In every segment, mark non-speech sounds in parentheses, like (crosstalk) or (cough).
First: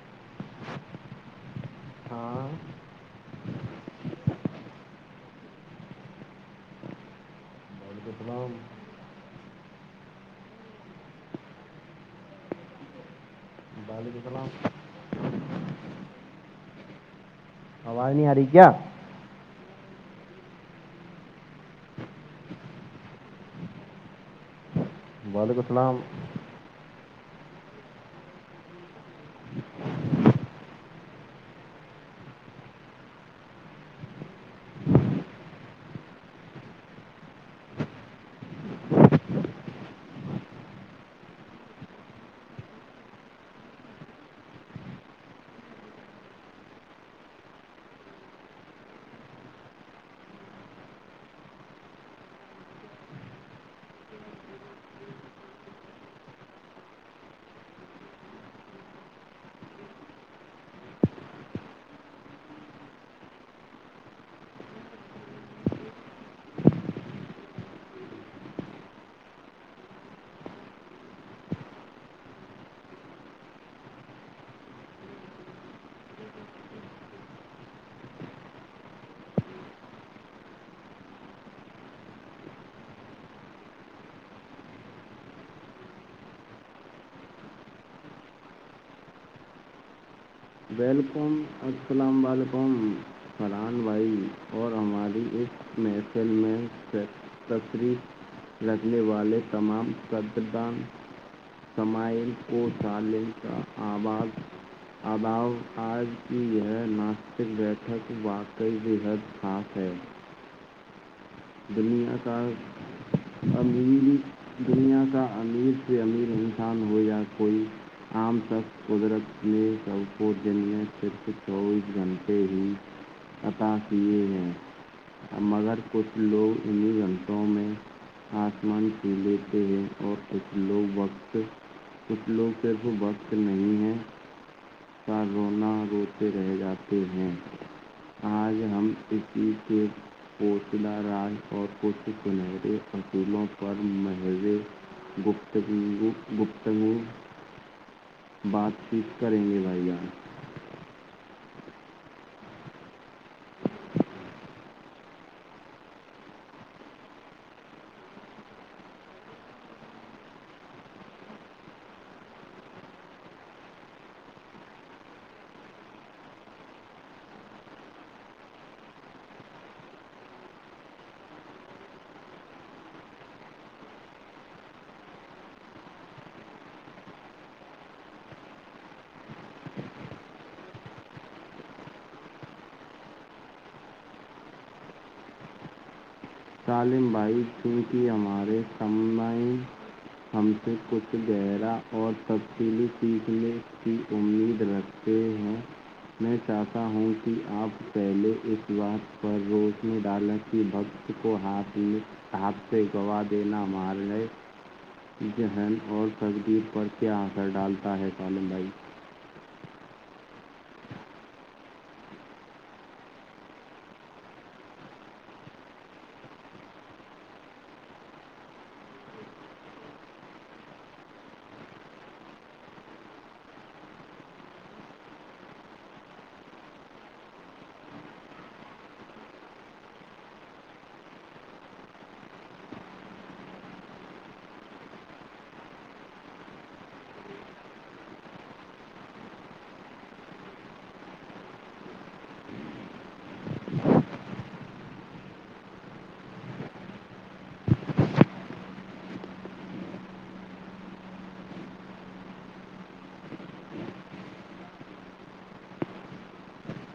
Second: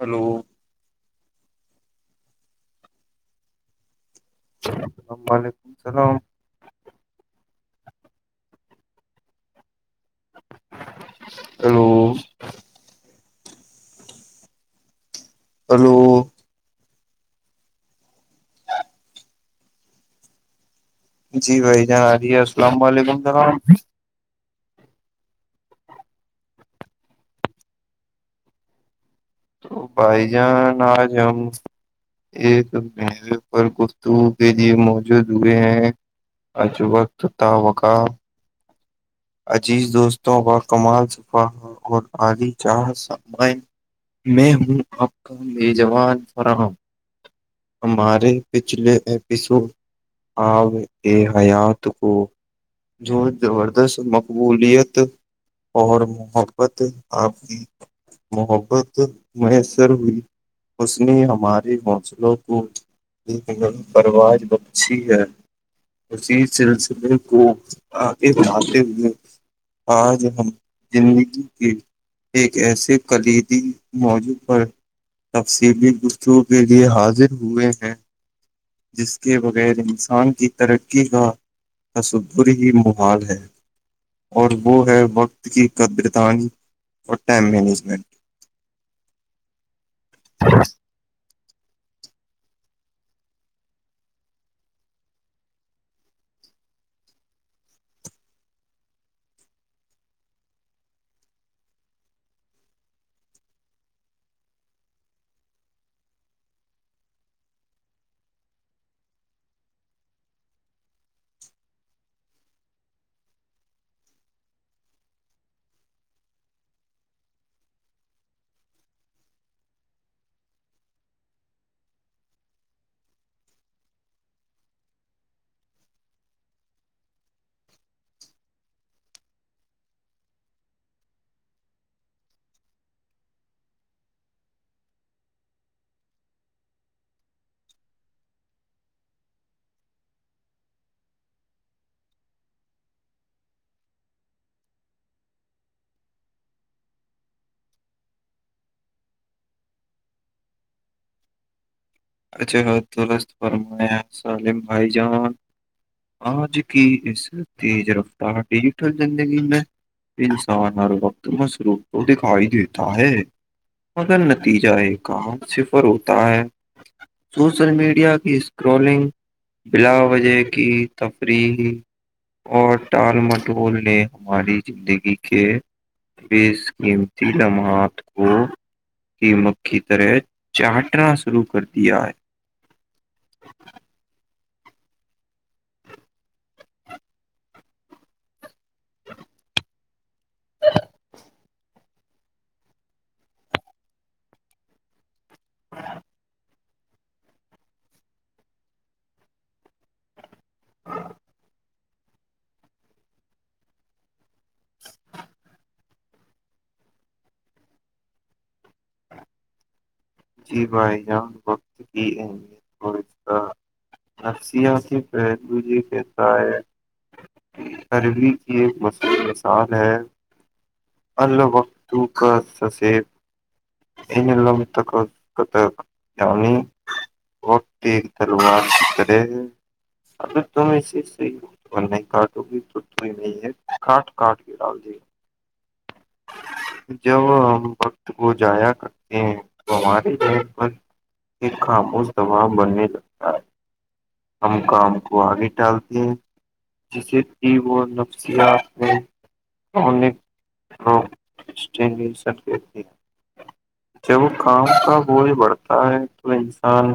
hello ہاں اللام و علیکم اللام مک کلام ا بعد سلام ہلو آواز نہیں آ رہی کیا جی بھائی جنا رہیے السلام علیکم سلام بعل کوتناام تو بھائی جان آج ہم ایک مے پر گفتگو کے لیے موجود ہوئے ہیں اج وقت تعوقع عزیز دوستوں کا کمال صفا اور علی چاہ سامائ میں ہوں آپ کا نیجوان فراہم ہمارے پچھلے ایپیسوڈ آگ کے حیات کو جوڑ مقبولیت اور محبت آپنی محبت میسر ہوئی اس نے ہمارے حوصلوں کو لیکن پروج بہ اچچھی ہے اسی سلسلے کو آگے بھاتے ہوئے آج ہم زندگی کے ایک ایسے کلیدی موجوع پر تفصیلی گسوں کے لیے حاضر ہوئے ہیں جس کے بغیر انسان کی ترقی کا تصور ہی محال ہے اور وہ ہے وقت کی قدرتانی اور ٹائم مینجمنٹ ویلیکم السلام علیکم فران بھائی اور ہماری اس می سے تفریف رکھنے والے تمام قرددان سمائل کو سالل کا آواز اباؤ آج کی یہ ناستک بیٹھک واقعی بے حد خاص ہے دنیا کا امیر دنیا کا امیر سے امیر انسان ہو یا کوئی عام سخ قدرت یہ سب پورجنیا صرف چوبیس گھنٹے ہی عطا کیے ہیں مگر کچھ لوگ انہیں گھنٹوں میں آسمان پ لیتے ہیں اور کچھ لوگ وقت کچھ لوگ پف وق نہیں ہیں ک رونا روتے رہ جاتے ہیں آج ہم اس کے کووٹلا راج اور کچھ گنہرے فصولوں پر محضر گپتگ گ گپتگو بات چیت کریں گے بھائییا اچھا فرمایا سالم بھائی جان آج کی اس تیز رفتار ڈیجیٹل زندگی میں انسان ہر وقت مصروف تو دکھائی دیتا ہے مگر نتیجہ ایک کام صفر ہوتا ہے سوشل میڈیا کی اسکرولنگ بلا وجے کی تفریح اور ٹال مٹول نے ہماری زندگی کے بے قیمتی جماعت کو کیمک کی طرح چاٹنا شروع کر دیا ہے الم بھائی چونکہ ہمارے سمائ ہم سے کچھ گہرا اور تفصیلی سیکھنے کی امید رکھ ہیں میں چاہتا ہوں کہ آپ پہلے اس بات پر روشنے ڈالا کہ بکت کو ہاتھ ہاتھ سے گوا دینا مارنے ذہن اور تقدییر پر کیا اثر ڈالتا ہے طالم بھائی جی بھائی جان وقت کی اہمیت اور اس کا نفصیاتی پہوی کہتا ہے عروی کی ایک مشہور مثال ہے الوقتو کا سسب یہ ن ل میںتق کتا انی کوٹی تروار سے ا تو میں نہیں کاٹو گی تو تو ہی نہیں ہے کاٹ کاٹ کے ڈال جی ج ہم بکت بول جایا کرتے ہیں تو ہمارے لی ب ایک خاموس دبا بننے لگتا ہے ہم کام کو آگے التے ہیں جسے ای وہ نفسیات کو اس س جب وہ کام کا بوجھ بڑھتا ہے تو انسان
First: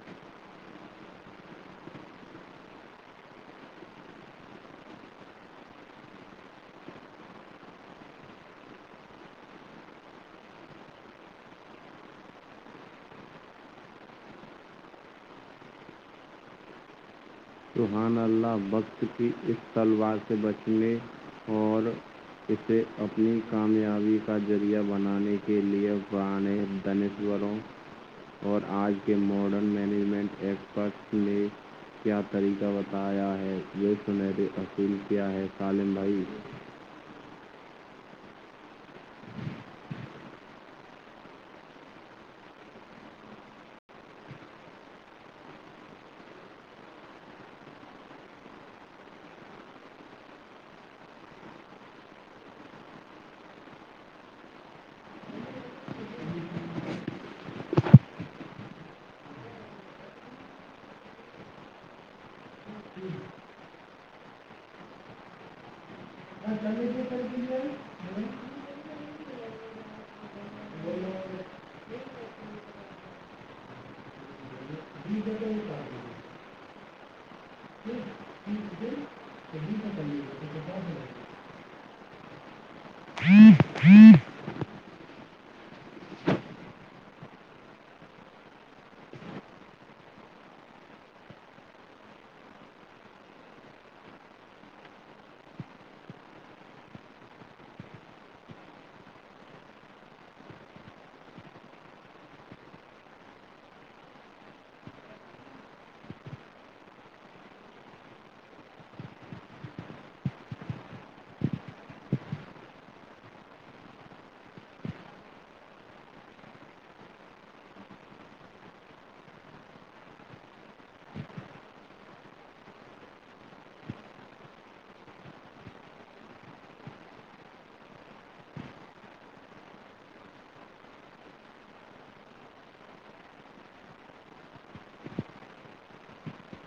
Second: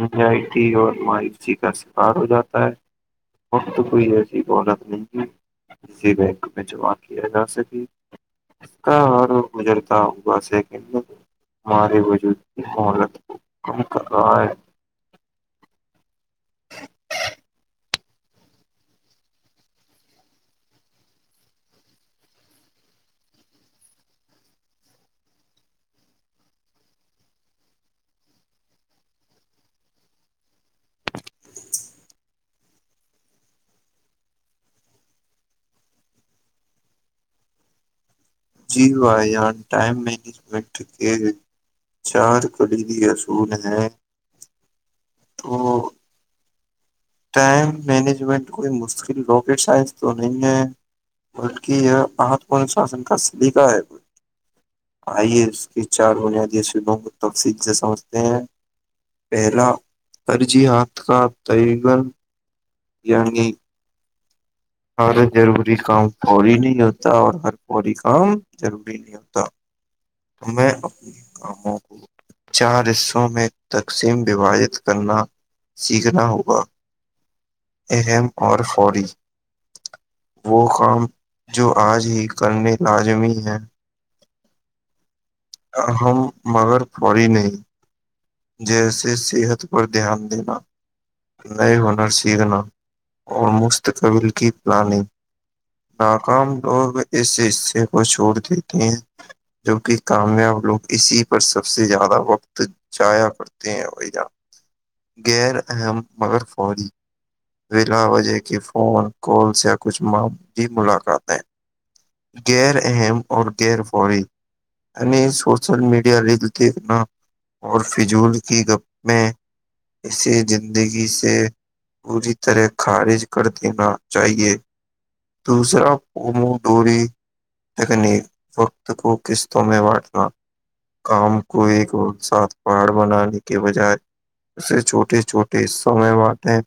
ا آئی ٹی اور مائیو جی کا شکار ہو جاتا ہے وقت کوئی ایسی بولت نہیں ت کی بینک میں جمع کیا جا سکے اس کا اور گجرتا ہوا سیکنڈ میں ہمارے وجودگ کی مولت کم کر رہا ہے توحان اللہ اللہ وقت کی اس تلوار سے بچنے اور اسے اپنی کامیابی کا ذریعہ بنانے کے لیے پرانے ٹینس والوں اور آج کے ماڈرن مینجمنٹ ایکسپرٹس نے کیا طریقہ بتا آیا ہے یہ سنہری اصول کیا ہے سالم بھائی جیو م مجمٹ کے چار خریدی اصول ہیں تو ٹائم مینجمنٹ کوئی مشکل رواکٹ سائز تو نہیں ہے بلک یہ مہتپورن شاسن کا سلیقہ ہے آئیے اس کی چار بنیادی شعبوں کو تفصیل سے سمجھتے ہیں پہلا ترجیحات کا تن یہگی ہر ضروری کام فوری نہیں ہوتا اور ہر فوری کام ضروری نہیں ہوتا ہم میں چار حصوں میں تقسیم وواہت کرنا سیکھنا ہوگا اہم اور فوری وہ کام جو آج ہی کرنے لازمی ہیں (inaudible) ہم مگر پڑی نہیں جیسے صحت پر دھیان دینا نئے ہنر سیکھنا اور مستقبل کی پلاننگ ناکام لوگ اس حصے کو چھوڑ دیتے ہیں جوک کامیاب لوگ اسی پر سب سے زیادہ وقت چایا کرتے ہیں غیر اہم مگر فوری بلا وجہ کی فون کالس یا کچھ م بھی ملاقاتیں غیر اہم اور غیر فوری ہم سوشل میڈیا ریل دنا اور فضول کی گپ میں اسی زندگی سے پوری طرح خارج کر دینا چاہیے دوسرا قمو ڈوری یکن وقت کو قسطوں میں بانٹنا کام کو ایک اور ساتھ پہاڑ بنانے کے بجائے اسے چھوٹے چھوٹے حصوں میں بانٹیں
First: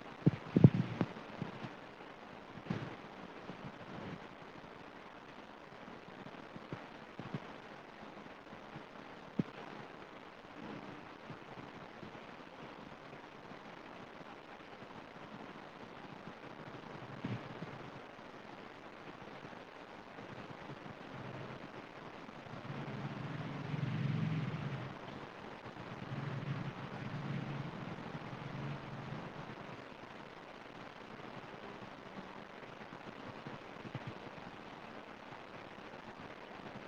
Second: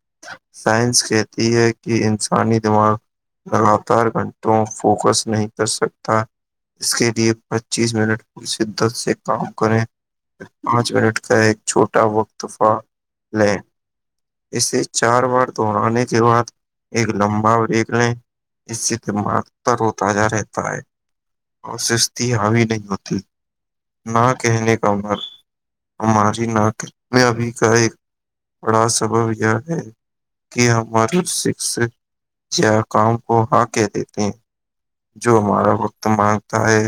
سائنس کہتی ہے کہ انسانی دماغ لاتار گھنٹوں فوکس نہیں کر سکتا اس کے لیے پچیس منٹور شدت سے کام کریں پانچ منٹ کا ایک چھوٹا وق دفع لے اسے چار بار دوہرانے کے بعد ایک لمبا بریک لیں اس سےتم تر ہو تازہ رہتا ہے اور سستی حاوی نہیں ہوتی نہ کہنے کا مر ہماری نا میں ابھی کا ایک بڑا سبب یہ ہے کہ ہماری شخ یاقام کو ہاں کے دیتے ہیں جو ہمارا وقت مانگتا ہے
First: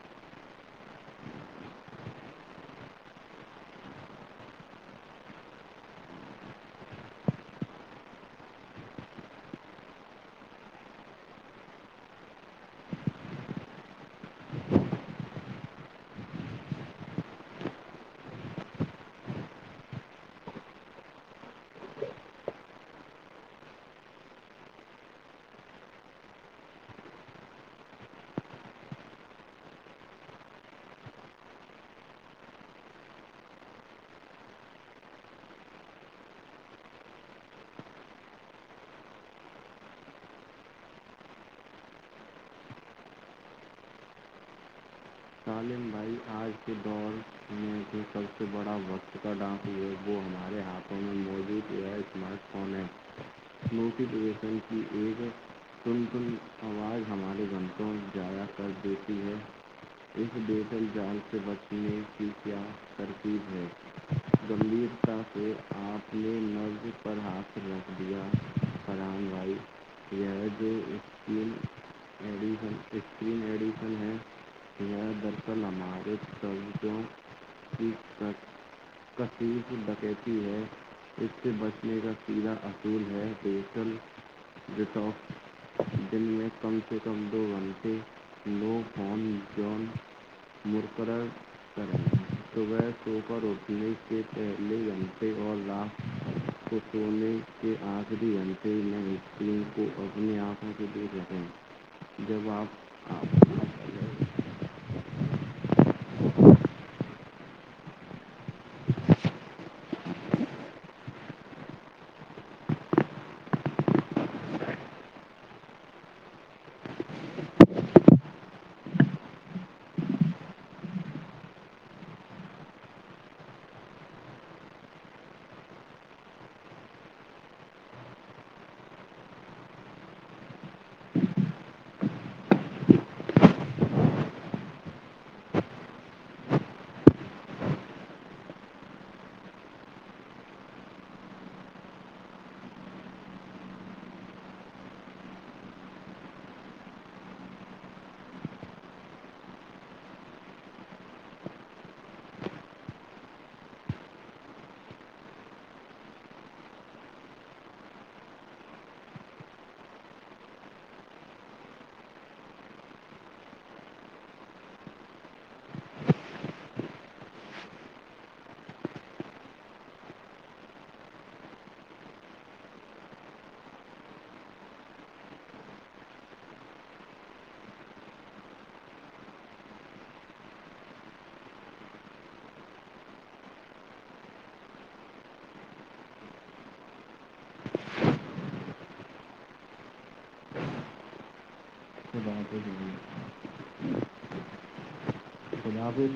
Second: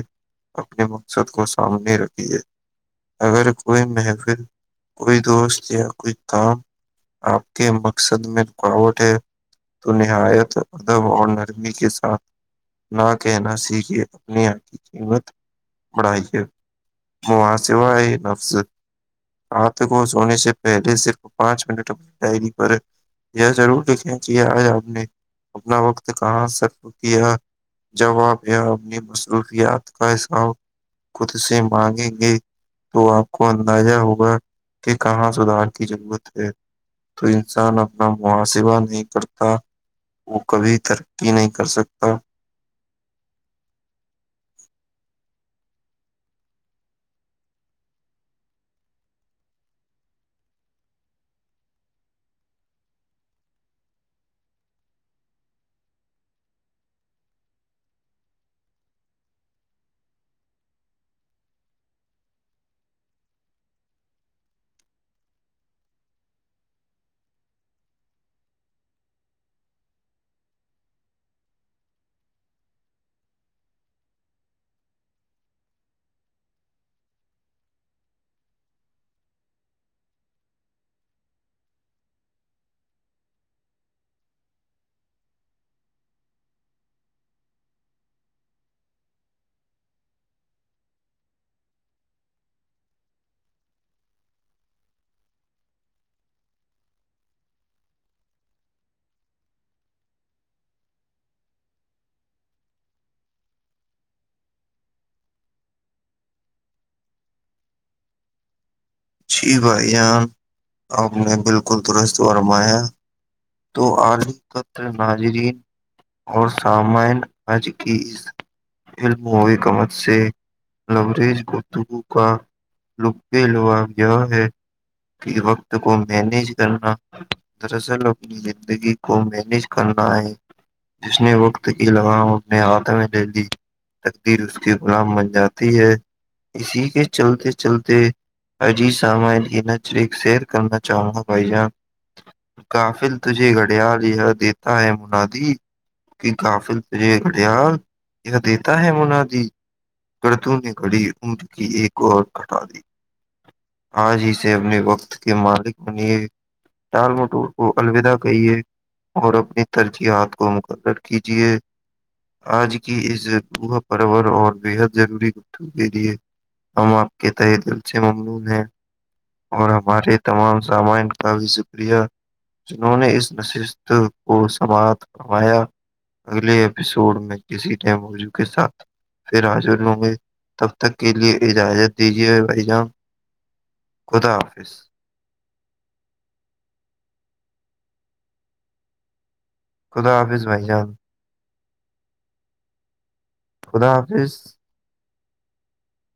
اپنے مقصد کو سامنے رکھیے اگر کوئی محفل کوئی دوست یا کوئی کام آپ کے مقصد میں رکاوٹ ہے تو نہایت ادب اور نرمی کے ساتھ نہ کہنا س کہے اپنی آنکھ کی قیمت بڑھائیے محاسوہ ہے نفظ ہاتھ کو سونے سے پہلے صرف پانچ منٹ اپنی ڈائری پر یہ ضرور لکھیں کہ آج آپ نے اپنا وقت کہاں سر کیا جواب یا اپنی مصروفیات کا حساب خود سے مانگیں گے تو آپ کو اندازہ ہوگا کہ کہاں سدھار کی ضرورت ہے تو انسان اپنا محاسبہ نہیں کرتا وہ کبھی ترقی نہیں کر سکتا سالم بھائی آج کے دور میں جو سب سے بڑا وقت کا ڈان یوبو ہمارے ہاتھوں میں موجود یہ اسمارٹ فون ہے موک دشن کی ایک تم تم آواز ہمارے گھنٹوں جضاع کر دیتی ہے اس بیسل جال سے بچنے کی کیا ترتیب ہے گمبھیرتا سے آپ نے مرض پر حاتھ رکھ دیا فر گائی رج میڈین استری میڈیسن ہے یہ دراصل ہمارے طووں کی کثیف بکیتی ہے اس سے بچنے کا سیدھا اصل ہے بیٹل رٹوف دن میں کم سے کم دو گھنٹے نو فون جون مرقرر کریں صبح سوپر اٹھنے کے پہلے گھنٹے اور لاکس کو توونے کے آخری اننتےے میں اسکریم کو اپنے آپ ے دے دیتے ہیں جب آپپ جی بھائی جان آپ نے بالکل درست فرمایا تو آد پتر ناظرین اور سامن آج کی اس فلم ہوی کمت سے لیج گتگو کا لپی ل و یہ ہے کہ وقت کو مینج کرنا دراصل اپنی زندگی کو مینج کرنا ہے جس نے وقت کی لگام اپنے ہاتھ میں لے لی تقدیر اس کے غلام بن جاتی ہے اسی کے چلتے چلتے اجی سام میں نچر سیر کرنا چاہوں گا بھائی جان کاف پل تجے گڑیال یہ دیتا ہے منادی کہ کافل ت گڑیال یہ دیتا ہے منا ج دردوں نے کھڑی عمد کی ایک اور ہٹا دی آج ہی سے اپنے وقت کے مالک بنی ٹال مٹور کو الوداع کہیے اور اپنی ترجیحات کو مقرر کیجیے آج کی اس لوہا پرور اور بےحد ضروری کتوں کے لیے ہم آپ کے تہ دل سے ممنون ہیں اور ہمارے تمام سامان کا بھی شکریہ جنہوں نے اس نشست کو سماعت کمایا اگلے ایپیسوڈ میں کسی نے موجو کے ساتھ پھر حاجر لوں گے تب تک کے لیے اجازت دیجیے بھائی جان کوتتا آفس خدا حافظ بھائی جان کو خدا حافظ ب بھی